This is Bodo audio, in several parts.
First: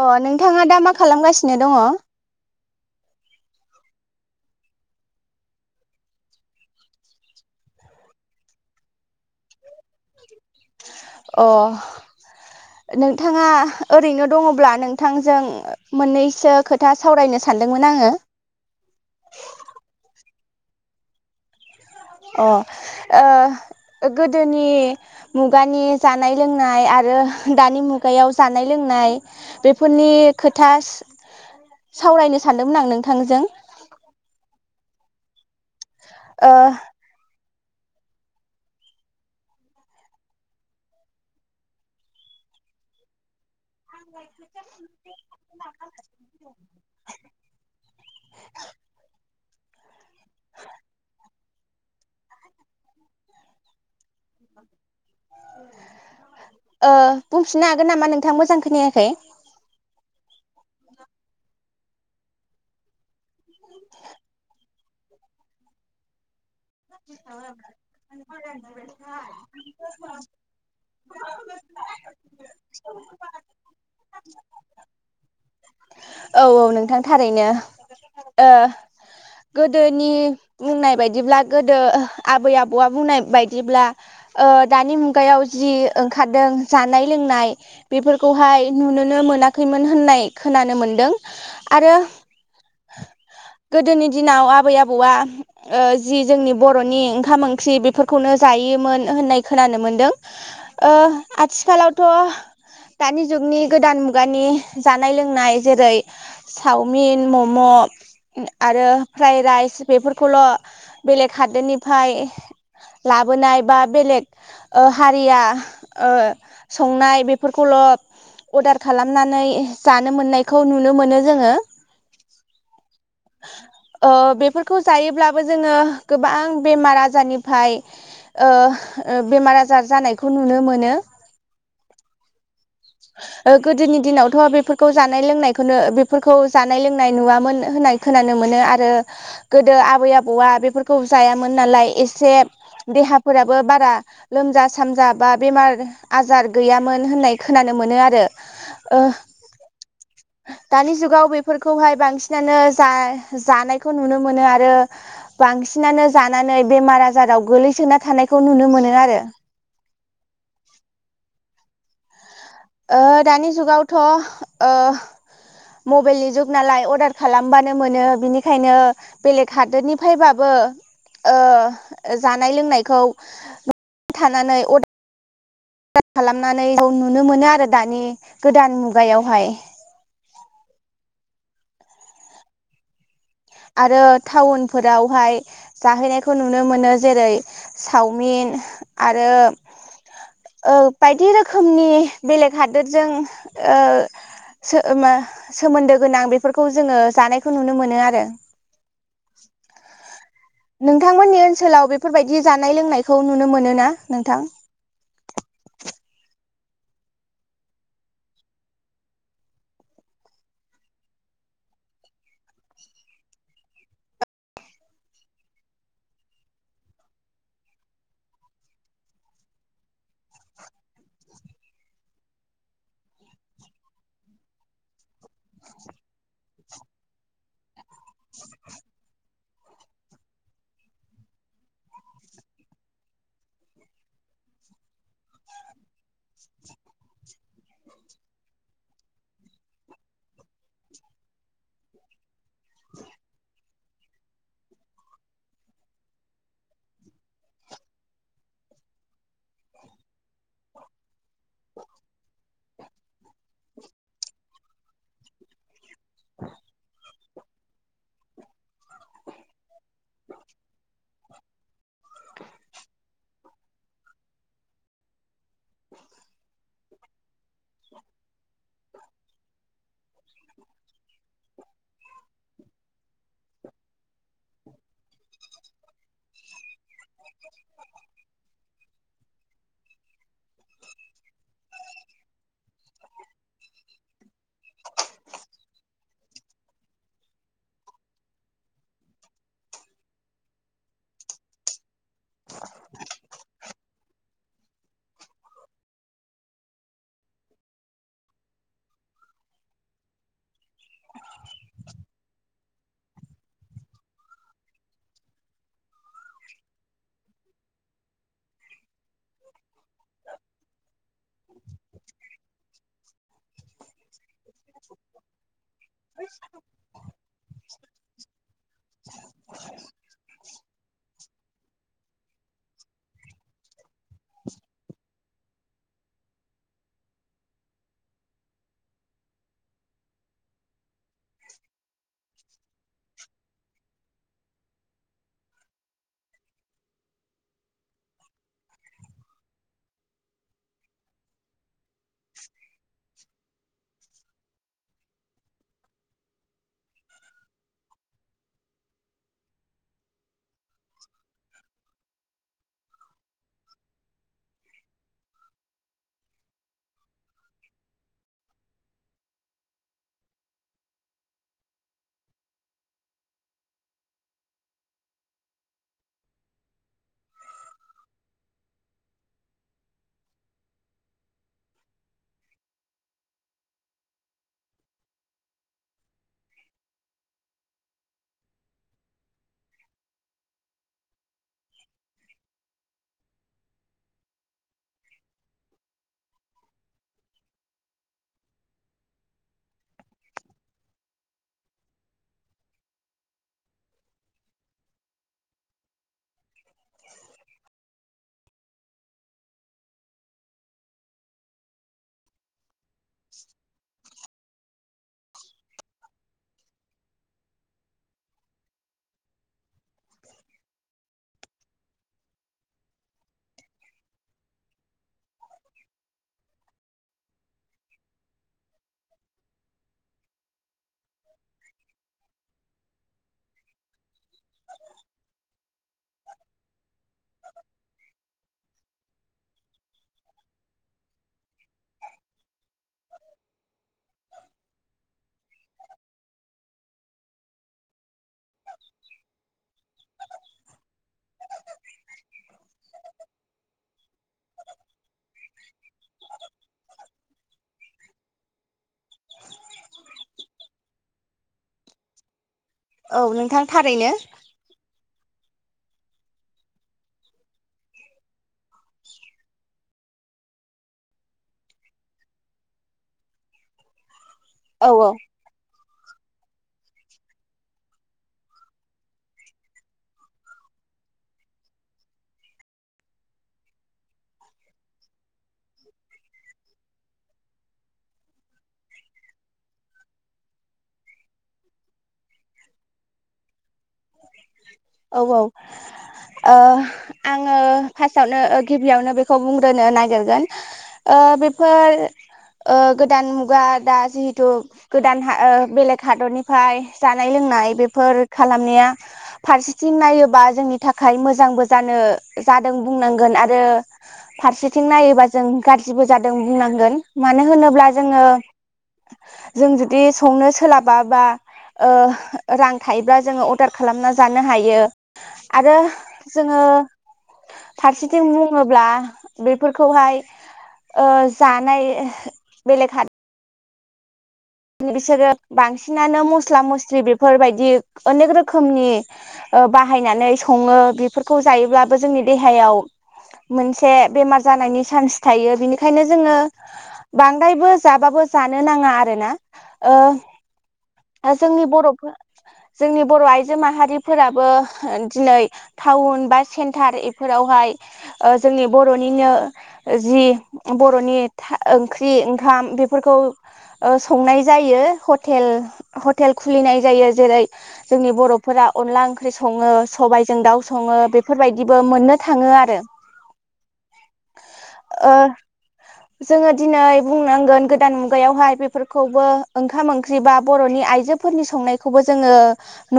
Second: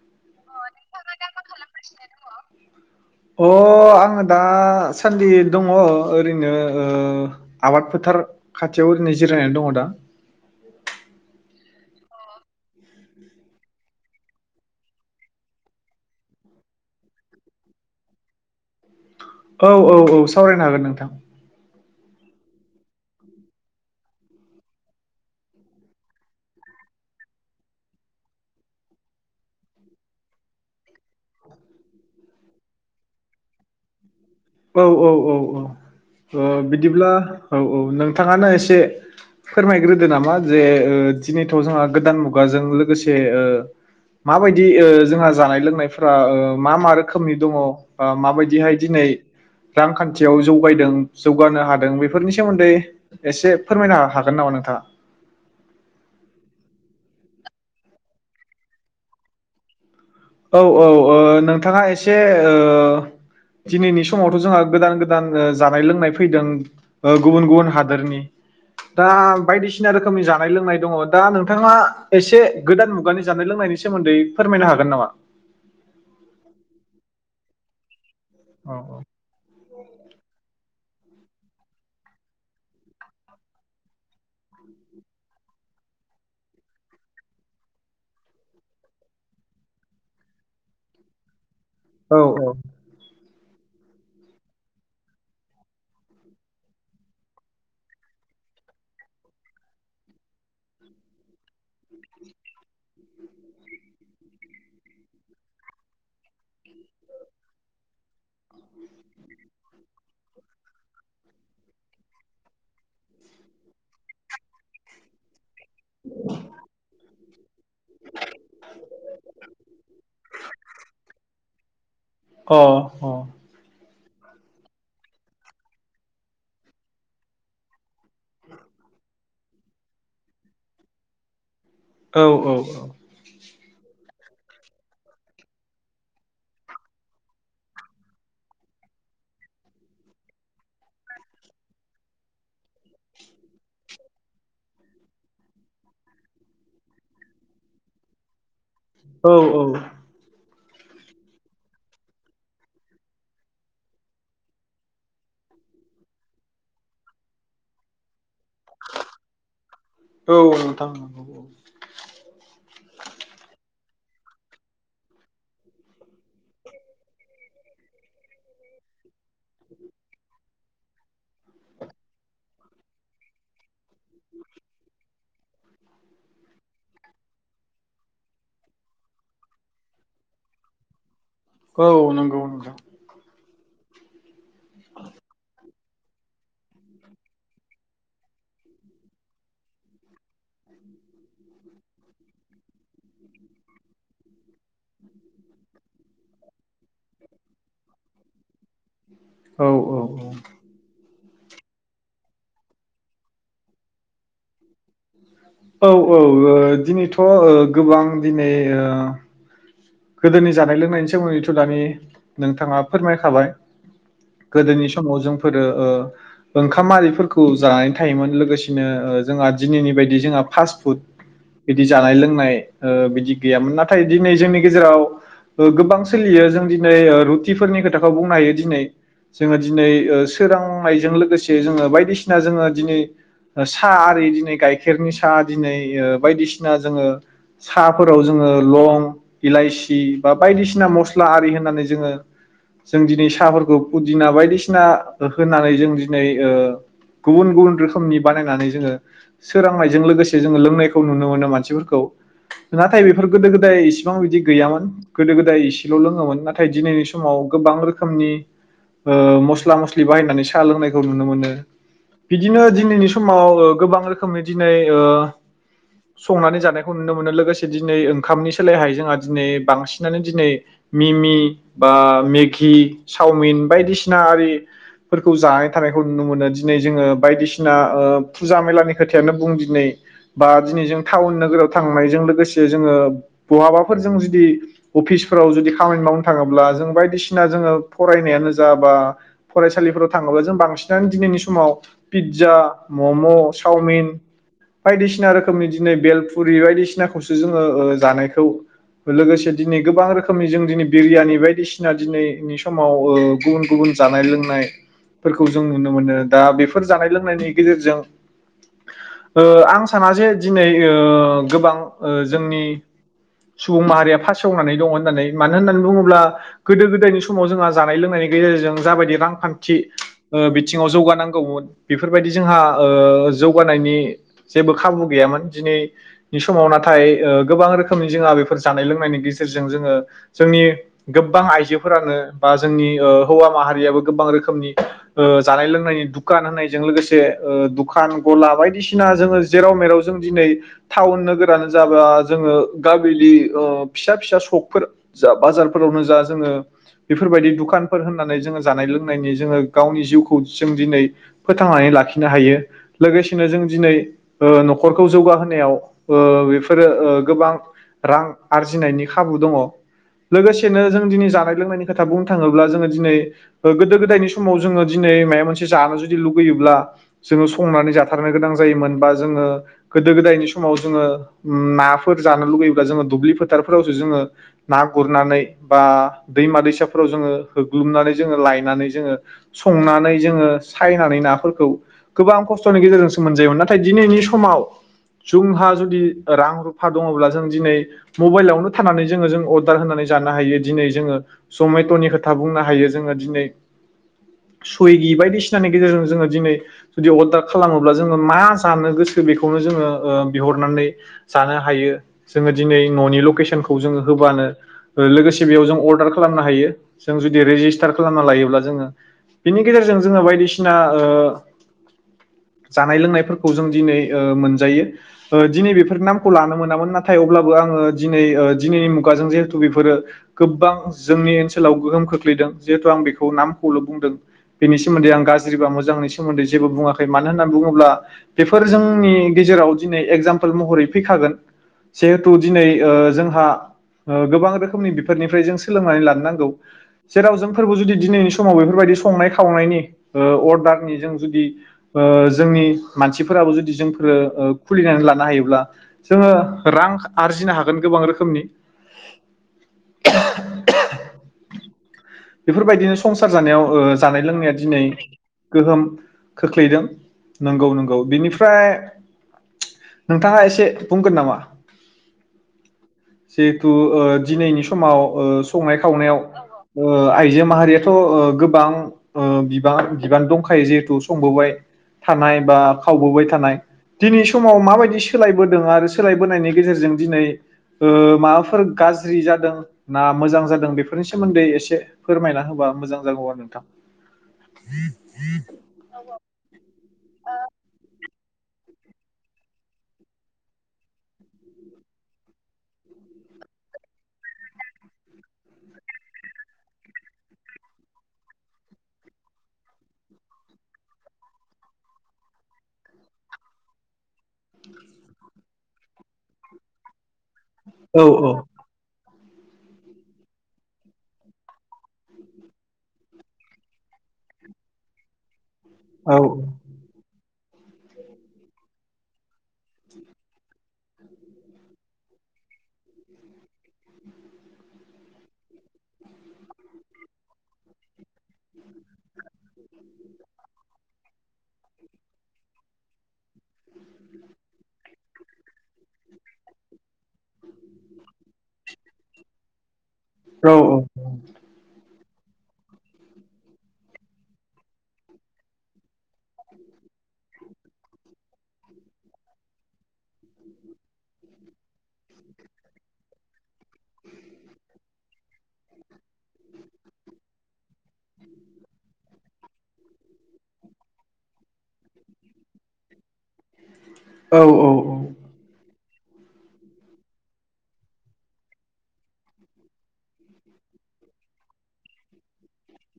अ नोंथाङा दा मा खालामगासिनो दङ। अ आङो दासान्दि दङ ओरैनो आबाद फोथार खाथियाव ओरैनो जिरायनानै दङ दा। अ' नोंथाङा ओरैनो दङब्ला नोंथांजों मोननैसो खोथा सावरायनो सानदोंमोन आङो। औ औ औ सावरायनो हागोन नोंथां। अ ओ गोदोनि मुगानि जानाय लोंनाय आरो दानि मुगायाव जानाय लोंनाय बेफोरनि खोथा सावरायनो सानदोंमोन आं नोंथांजों औ औ औ औ। ओ थ' बिदिब्ला औ औ नोंथाङानो एसे फोरमायग्रोदो नामा जे दिनैथ' जोंहा गोदान मुगाजों लोगोसे माबायदि ओ जोंहा जानाय लोंनायफोरा ओ मा मा रोखोमनि दङ बा माबायदिहाय दिनै रांखान्थि याव जौगायदों जौ जौगानो हादों बेफोरनि सोमोन्दै एसे फोरमायनो हा हागोन नामा नोंथाङा ओ बुंफिननो हागोन नामा नोंथाङा मोजां खोनायाखै औ औ ओ नोंथाङा एसे ओ दिनैनि समावथ' जोंहा गोदान गोदान जानाय लोंनाय फैदों। गुबुन गुबुन हादोरनि दा बायदिसिना रोखोमनि जानाय लोंनाय दङ दा नोंथाङा एसे गोदान मुगानि जानाय लोंनायनि सोमोन्दै फोरमायनो हागोन नामा। औ औ नोंथां थारैनो। ओ औ गोदोनि बुंनाय बायदिब्ला गोदो आबै आबौआ बुंनाय बायदिब्ला ओ दानि मुगायाव जि ओंखारदों जानाय लोंनाय बेफोरखौहाय नुनोनो मोनाखैमोन होननाय खोनानो मोनदों। आरो औ गोदोनि दिनाव आबै आबौआ ओ जि जोंनि बर'नि ओंखाम ओंख्रि बेफोरखौनो जायोमोन होननाय खोनानो मोनदों ओ आथिखालावथ' दानि जुगनि गोदान मुगानि जानाय लोंनाय जेरै सावमिन मम' आरो फ्राइड राइस बेफोरखौल'। बेलेग हादोरनिफ्राय लाबोनाय बा बेलेग ओ हारिया। ओ संनाय बेब फोरखौल' अर्डार खालामनानै जानो मोननायखौ नुनो मोनो जोङो अ ओ बेफोरखौ जायोब्लाबो जोङो गोबां बेमार आजारनिफ्राय ओ ओ। बेमार आजार जानायखौ नुनो मोनो औ औ औ ओ गोदोनि दिनावथ' बेफोरखौ जानाय लोंनायखौनो बेफोरखौ जानाय लोंनाय नुवामोन होननाय खोनानो मोनो आरो गोदो आबै आबौआ बेफोर खौ जायामोन नालाय एसे देहाफोराबो बारा लोमजा सामजा बा बेमार आजार गैयामोन होननाय खोनानो मोनो आरो। ओ औ औ । दानि जुगाव बेफोरखौहाय बांसिनानो जा जानायखौ नुनो मोनो आरो बांसिन नानो जानानै बेमार आजाराव गोग्लैसोना थानाय खौ नुनो मोनो आरो औ औ नोंथां [inaudible] ओ दानि जुगावथ' ओ मबाइलनि जुग नालाय अर्डार खालामबानो मोनो बिनिखायनो बेलेग हादोरनिफ्रायबाबो ओ जानाय लोंनायखौ न'आव थानानै अर्डार। [unintelligible] खालामनानै [unintelligible] नुनो मोनो आरो दानि गोदान मुगायावहाय। औ नंगौ नोंथां आरो टाउन फोरावहाय। जाहैनायखौ नुनो मोनो जेरै चावमिन आरो औ बायदि रोखोमनि बेलेग हादोरजों ओ सोमो-सोमोन्दो गोनां बेफोरखौ जोङो जानायखौ नुनो मोनो आरो औ औ औ नोंथांमोननि ओनसोलाव बेफोरबायदि जानाय लोंनायखौ नुनो मोनो ना नोंथां? औ औ ओ दिनैथ' ओ गोबां दिनै ओ गोदोनि जानाय लोंनायनि सोमोन्दैथ' दानि नोंथाङा फोरमायखाबाय गोदोनि समाव जोंफोरो ओ ओंखाम आरिफोरखौ जानानै थायोमोन लोगोसेनो जोंहा दिनैनि बायदि जोंहा फास्ट फुड बिदि जानाय लोंनाय ओ बिदि गैयामोन नाथाय दिनै जोंनि गेजेराव गोबां सोलियो जों दिनै रुथिफोरनि खोथाखौ बुंनो हायो दिनै जोङो दिनै सोरांनायजों लोगोसे जोङो बायदिसिना जोङो दिनै साहा आरि दिनै गाइखेरनि साहा दिनै बायदिसिना जोङो साफोराव जोङो लं इलाइसि बा बायदिसिना मस्ला आरि होनानै जोङो जों दिनै साहाफोरखौ फुदिना बायदिसिना होनानै जों दिनै ओ गुबुन गुबुन रोखोमनि बानायनानै जोङो सोरांनायजों लोगोसे जोङो लोंनायखौ नुनो मोनो मानसिफोरखौ नाथाय बेफोर गोदो गोदाय सेबां बिदि गैयामोन गोदो गोदाय इसेल' लोङोमोन नाथाय दिनैनि समाव गोबां रोखोमनि ओ मस्ला मस्लि बाहायनानै साहा लोंनायखौ नुनो मोनो बिदिनो दिनैनि समाव गोबां रोखोमनि दिनै ओ संनानै जानायखौ नुनो मोनो लोगोसेै ओंखामनि सोलायहाय जोंहा दिनै बांसिनानो दिनै मिमि बा मेगि, चावमिन बायदिसिना आरि फोरखौ जानाय थानायखौ नुनो मोनो दिनै जोङो बायदिसिना फुजा मेलानि खोथायानो बुं दिनै बा दिनै जों टाउन नोगोराव थांनायजों लोगोसे जोङो बहाबा फोर जों जुदि अफिसफोराव जुदि खामानि मावनो थाङोब्ला जों बायदिसिना जोङो फरायनायानो जा बा फरायसालिफोराव थाङोबा जों बांसिनानो दिनैनि समाव पिज्जा, मम', चावमिन बायदिसिना रोखोमनि दिनै बेलफुरि बायदिसिनाखौसो जोङो ओ जानायखौ लोगोसे दिनै गोबां रोखोमनि जों दिनै बिरियानि बायदिसिना दिनैनि समाव गुबुन गुबुन जानाय लोंनायफोरखौ जों नुनो मोनो दा बेफोर जानाय लोंनायनि गेजेरजों ओ आं साना जे दिनै ओ गोबां जोंनि सुबुं माहारिया फासेवनानै दङ होननानै मानो होननानै बुङोब्ला गोदो गोदायनि समाव जोंहा जानाय लोंनायनि गेजेरजों जाबायदि रांखान्थि बिथिङाव जौ गा नांगौमोन बेफोरबायदि जोंहा ओ जौगानायनि जेबो खाबु गैयामोन दिनैनि समाव नाथाय गोबां रोखोमनि जोंहा बे फोर जानाय लोंनायनि गेजेरजों जोङो जोंनि गोबां आइजोफोरानो बा जोंनि ओ हौवा माहारियाबो गोबां रोखोमनि ओ जानाय लोंनायनि दुखान होननायजों लोगोसे दुखान गला बायदिसिना जोङो जेराव मेराव जों दिनै टाउन नोगोरानो जाबा जोङो गामिनि ओ फिसा फिसा सगफोर जा बाजारफोरावनो जा जोङो बेफोरबायदि दुकानफोर होननानै जोङो जानाय लोंनायनि जोङो गावनि जिउ खौ जों दिनै फोथांनानै लाखिनो हायो लोगोसेनो जों दिनै ओ न'खरखौ जौगाहोनायाव ओ बेफोरो ओ गोबां रां आरजिनायनि खाबु दङ लोगोसेनो जों दिनै जानाय लोंनायनि खोथा बुंनो थाङोब्ला जोङो दिनै गोदो गोदायनि समाव जोङो दिनै माबा मोनसे जानो जुदि लुगैयोब्ला जोङो संनानै जाथारनो गोनां जायोमोन बा जोङो गोदो गोदायनि समाव जोङो नाफोर जानो लुुबैयोब्ला जोङो दुब्लि फोथारफोरावसो जोङो ना गुरनानै बा दैमा दैसाफोराव जोंङो होग्लुमनानै जोङो लायनानै जोङो संनानै जोंङो सायनानै नाफोरखौ गोबां खस्थनि गेजेरजोंसो मोनजायोमोन। नाथाय दिनैनि समाव जोंहा जुदि रां रुफा दङब्ला जों दिनै मबाइलावनो थानानै जोङो जों अर्डार होनानै जानो हायो दिनै जोङो जमेट'नि खोथा बुंनो हायो जोङो दिनै सुइगि बायदिसिनानि गेजेरजों जोङो दिनै जुदि अर्डार खालामोब्ला जोङो मा जानो गोसो बेखौनो जोङो ओ बिहरनानै जानो हायो जोङो दिनै न'नि लकेसनखौ जोङो होबानो। लोगोसे बेयाव जों अर्डार खालामनो हायो जों जुदि रेजिस्टार खालामना लायोब्ला जोङो बिनि गेजेरजों जोङो बायदिसिना ओ जानाय लोंनायफोरखौ जों दिनै ओ मोनजायो ओ दिनै बेफोर नामखौ लानो मोनामोन नाथाय अब्लाबो आं ओ दिनै ओ दिनैनि मुगाजों जिहेथु बेफोरो गोबां जोंनि ओनसोलाव गोहोम खोख्लैदों जिहेथु आं बेखौ नामखौल बुंदों बेनि सोमोन्दै आं गाज्रि बा मोजांनि सोमोन्दै जेबो बुङाखै मानो होननानै बुङोब्ला बेफोर जोंनि गेजेराव दिनै एगजामपोल महरै फैखागोन जिहे टु दिनै ओ जोंहा ओ गोबां रोखोमनि बिफोरनिफ्राय जों सोलोंनानै लानो नांगौ जेराव जोंफोरबो जुदि दिनैनि समाव बेफोरबायदि संनाय खावनायनि ओ अर्डारनि जों जुदि ओ जोंनि मानसिफोराबो जुदि जोंफोरो ओ खुलिनानै लानो हायोब्ला जोङो रां आरजिनो हागोन गोबां रोखोमनि। बेफोरबायदिनो औ संसार नोंथां जानायाव ओ थारैनो जानाय लोंनाया दिनै गोहोम खोख्लैदों। नंगौ नंगौ बिनिफ्राय नोंथाङा एसे बुंगोन नामा? जिहेटु ओ दिनैनि औ समाव ओ संनाय खावनायाव औ औ ओ आइजो माहारियाथ' ओ गोबां बिबां बिबान दंखायो जिहेथु संबोबाय थानाय बा खावबोबाय थानाय दिनै समाव माबायदि सोलायबोदों आरो सोलायबोनायनि गेजेरजों दिनै ओ माबाफोर गाज्रि जादों ना मोजां जादों बेफोरनि सोमोन्दै एसे फोरमायना होबा मोजां जागौ आरो नोंथां। औ औ ओ आङो फा सावनो ओ गिबियावनो बेखौ बुंग्रोनो नागिरगोन ओ बेफोर ओ गोदान मुगा दा जिहेथु गोदान हा ओ बेलेग हादरनिफ्राय जानाय लोंनाय बेफोर खालामनाया फारसेथिं नायोबा जोंनि थाखाय मोजांबो जानो जादों बुंनांगोन आरो फारसेथिं नायोबा जों गाज्रिबो जादों बुंनांगोन। मानो होनोब्ला औ जोङो जों जुदि संनो सोलाबाबा ओ रां थायोब्ला जोङो अर्डार खालामना जानो हायो आरो औ जोङो फारसेथिं बुङोब्ला बेफोरखौहाय ओ जानाय बेलेग हाद बिसोरो बांसिनानो मस्ला मस्लि बेफोरबायदि ओनेक रोखोमनि ओ बाहायनानै सङो बेफोरखौ जायोब्लाबो जोंनि देहायाव मोनसे बेमार जानायनि सान्स थायो। बिनिखायनो जोङो बांद्रायबो जाबाबो जानो नाङा आरोना। औ ओ जोंनि बरफो जोंनि बर' आइजो माहारिफोराबो दिनै थाउन बा सेन्थार एफोरावहाय ओ जोंनि बर'निनो जि बर'नि था ओंख्रि ओंखाम बेफोरखौ ओ संनाय जायो हथेल हथेल खुलिनाय जायो जेरै जोंनि बर'फोरा अनला ओंख्रि सङो, सबायजों दाउ सङो, बेफोरबायदिबो मोननो थाङो आरो। औ औ औ ओ जोङो दिनै बुंनांगोन गोदान मुगायावहाय बेफोरखौबो ओंखाम ओंख्रि बा बर'नि आइजोफोरनि संनायखौबो जोङो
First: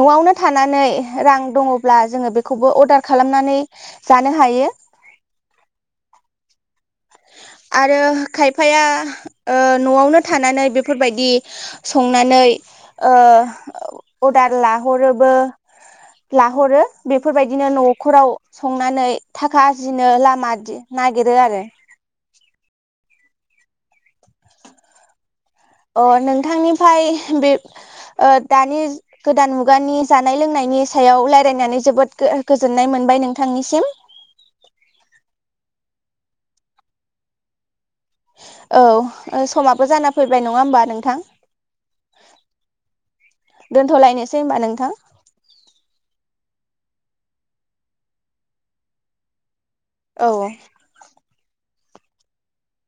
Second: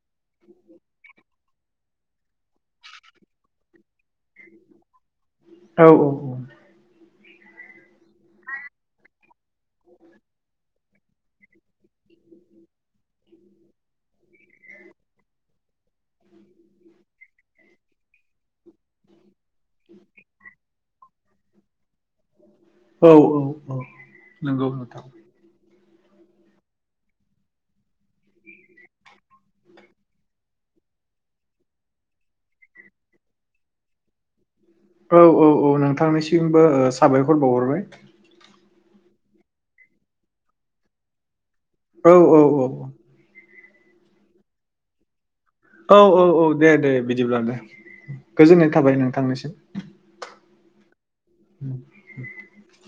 न'आवनो थानानै रां दङब्ला जोङो बेखौबो अर्डार खालामनानै जानो हायो। औ आरो खायफाया ओ न'आवनो थानानै बेफोरबायदि संनानै ओ अर्डार लाहरोबो लाहरो बेफोरबायदिनो न' खराव संनानै थाखा आरजिनो लामा दिन‌ नाय गिरो आरो। औ औ औ नंगौ नोंथां अ नोंथांनिफाय बे ओ दानि गोदान मुगानि जानाय लोंनायनि सायाव लायरायनानै जोबोद गो गोजोननाय मोनबाय नोंथांनिसिम। औ औ औ नोंथांनिसिमबो ओ साबायखर बावहरबाय। औ समाबो जाना फैबाय नङा होमबा नोंथां। औ औ औ दोनथ'लायनोसै होनबा नोंथां। औ औ औ दे दे बिदिब्ला दे गोजोननाय थाबाय नोंथांनिसिम औ [inaudible]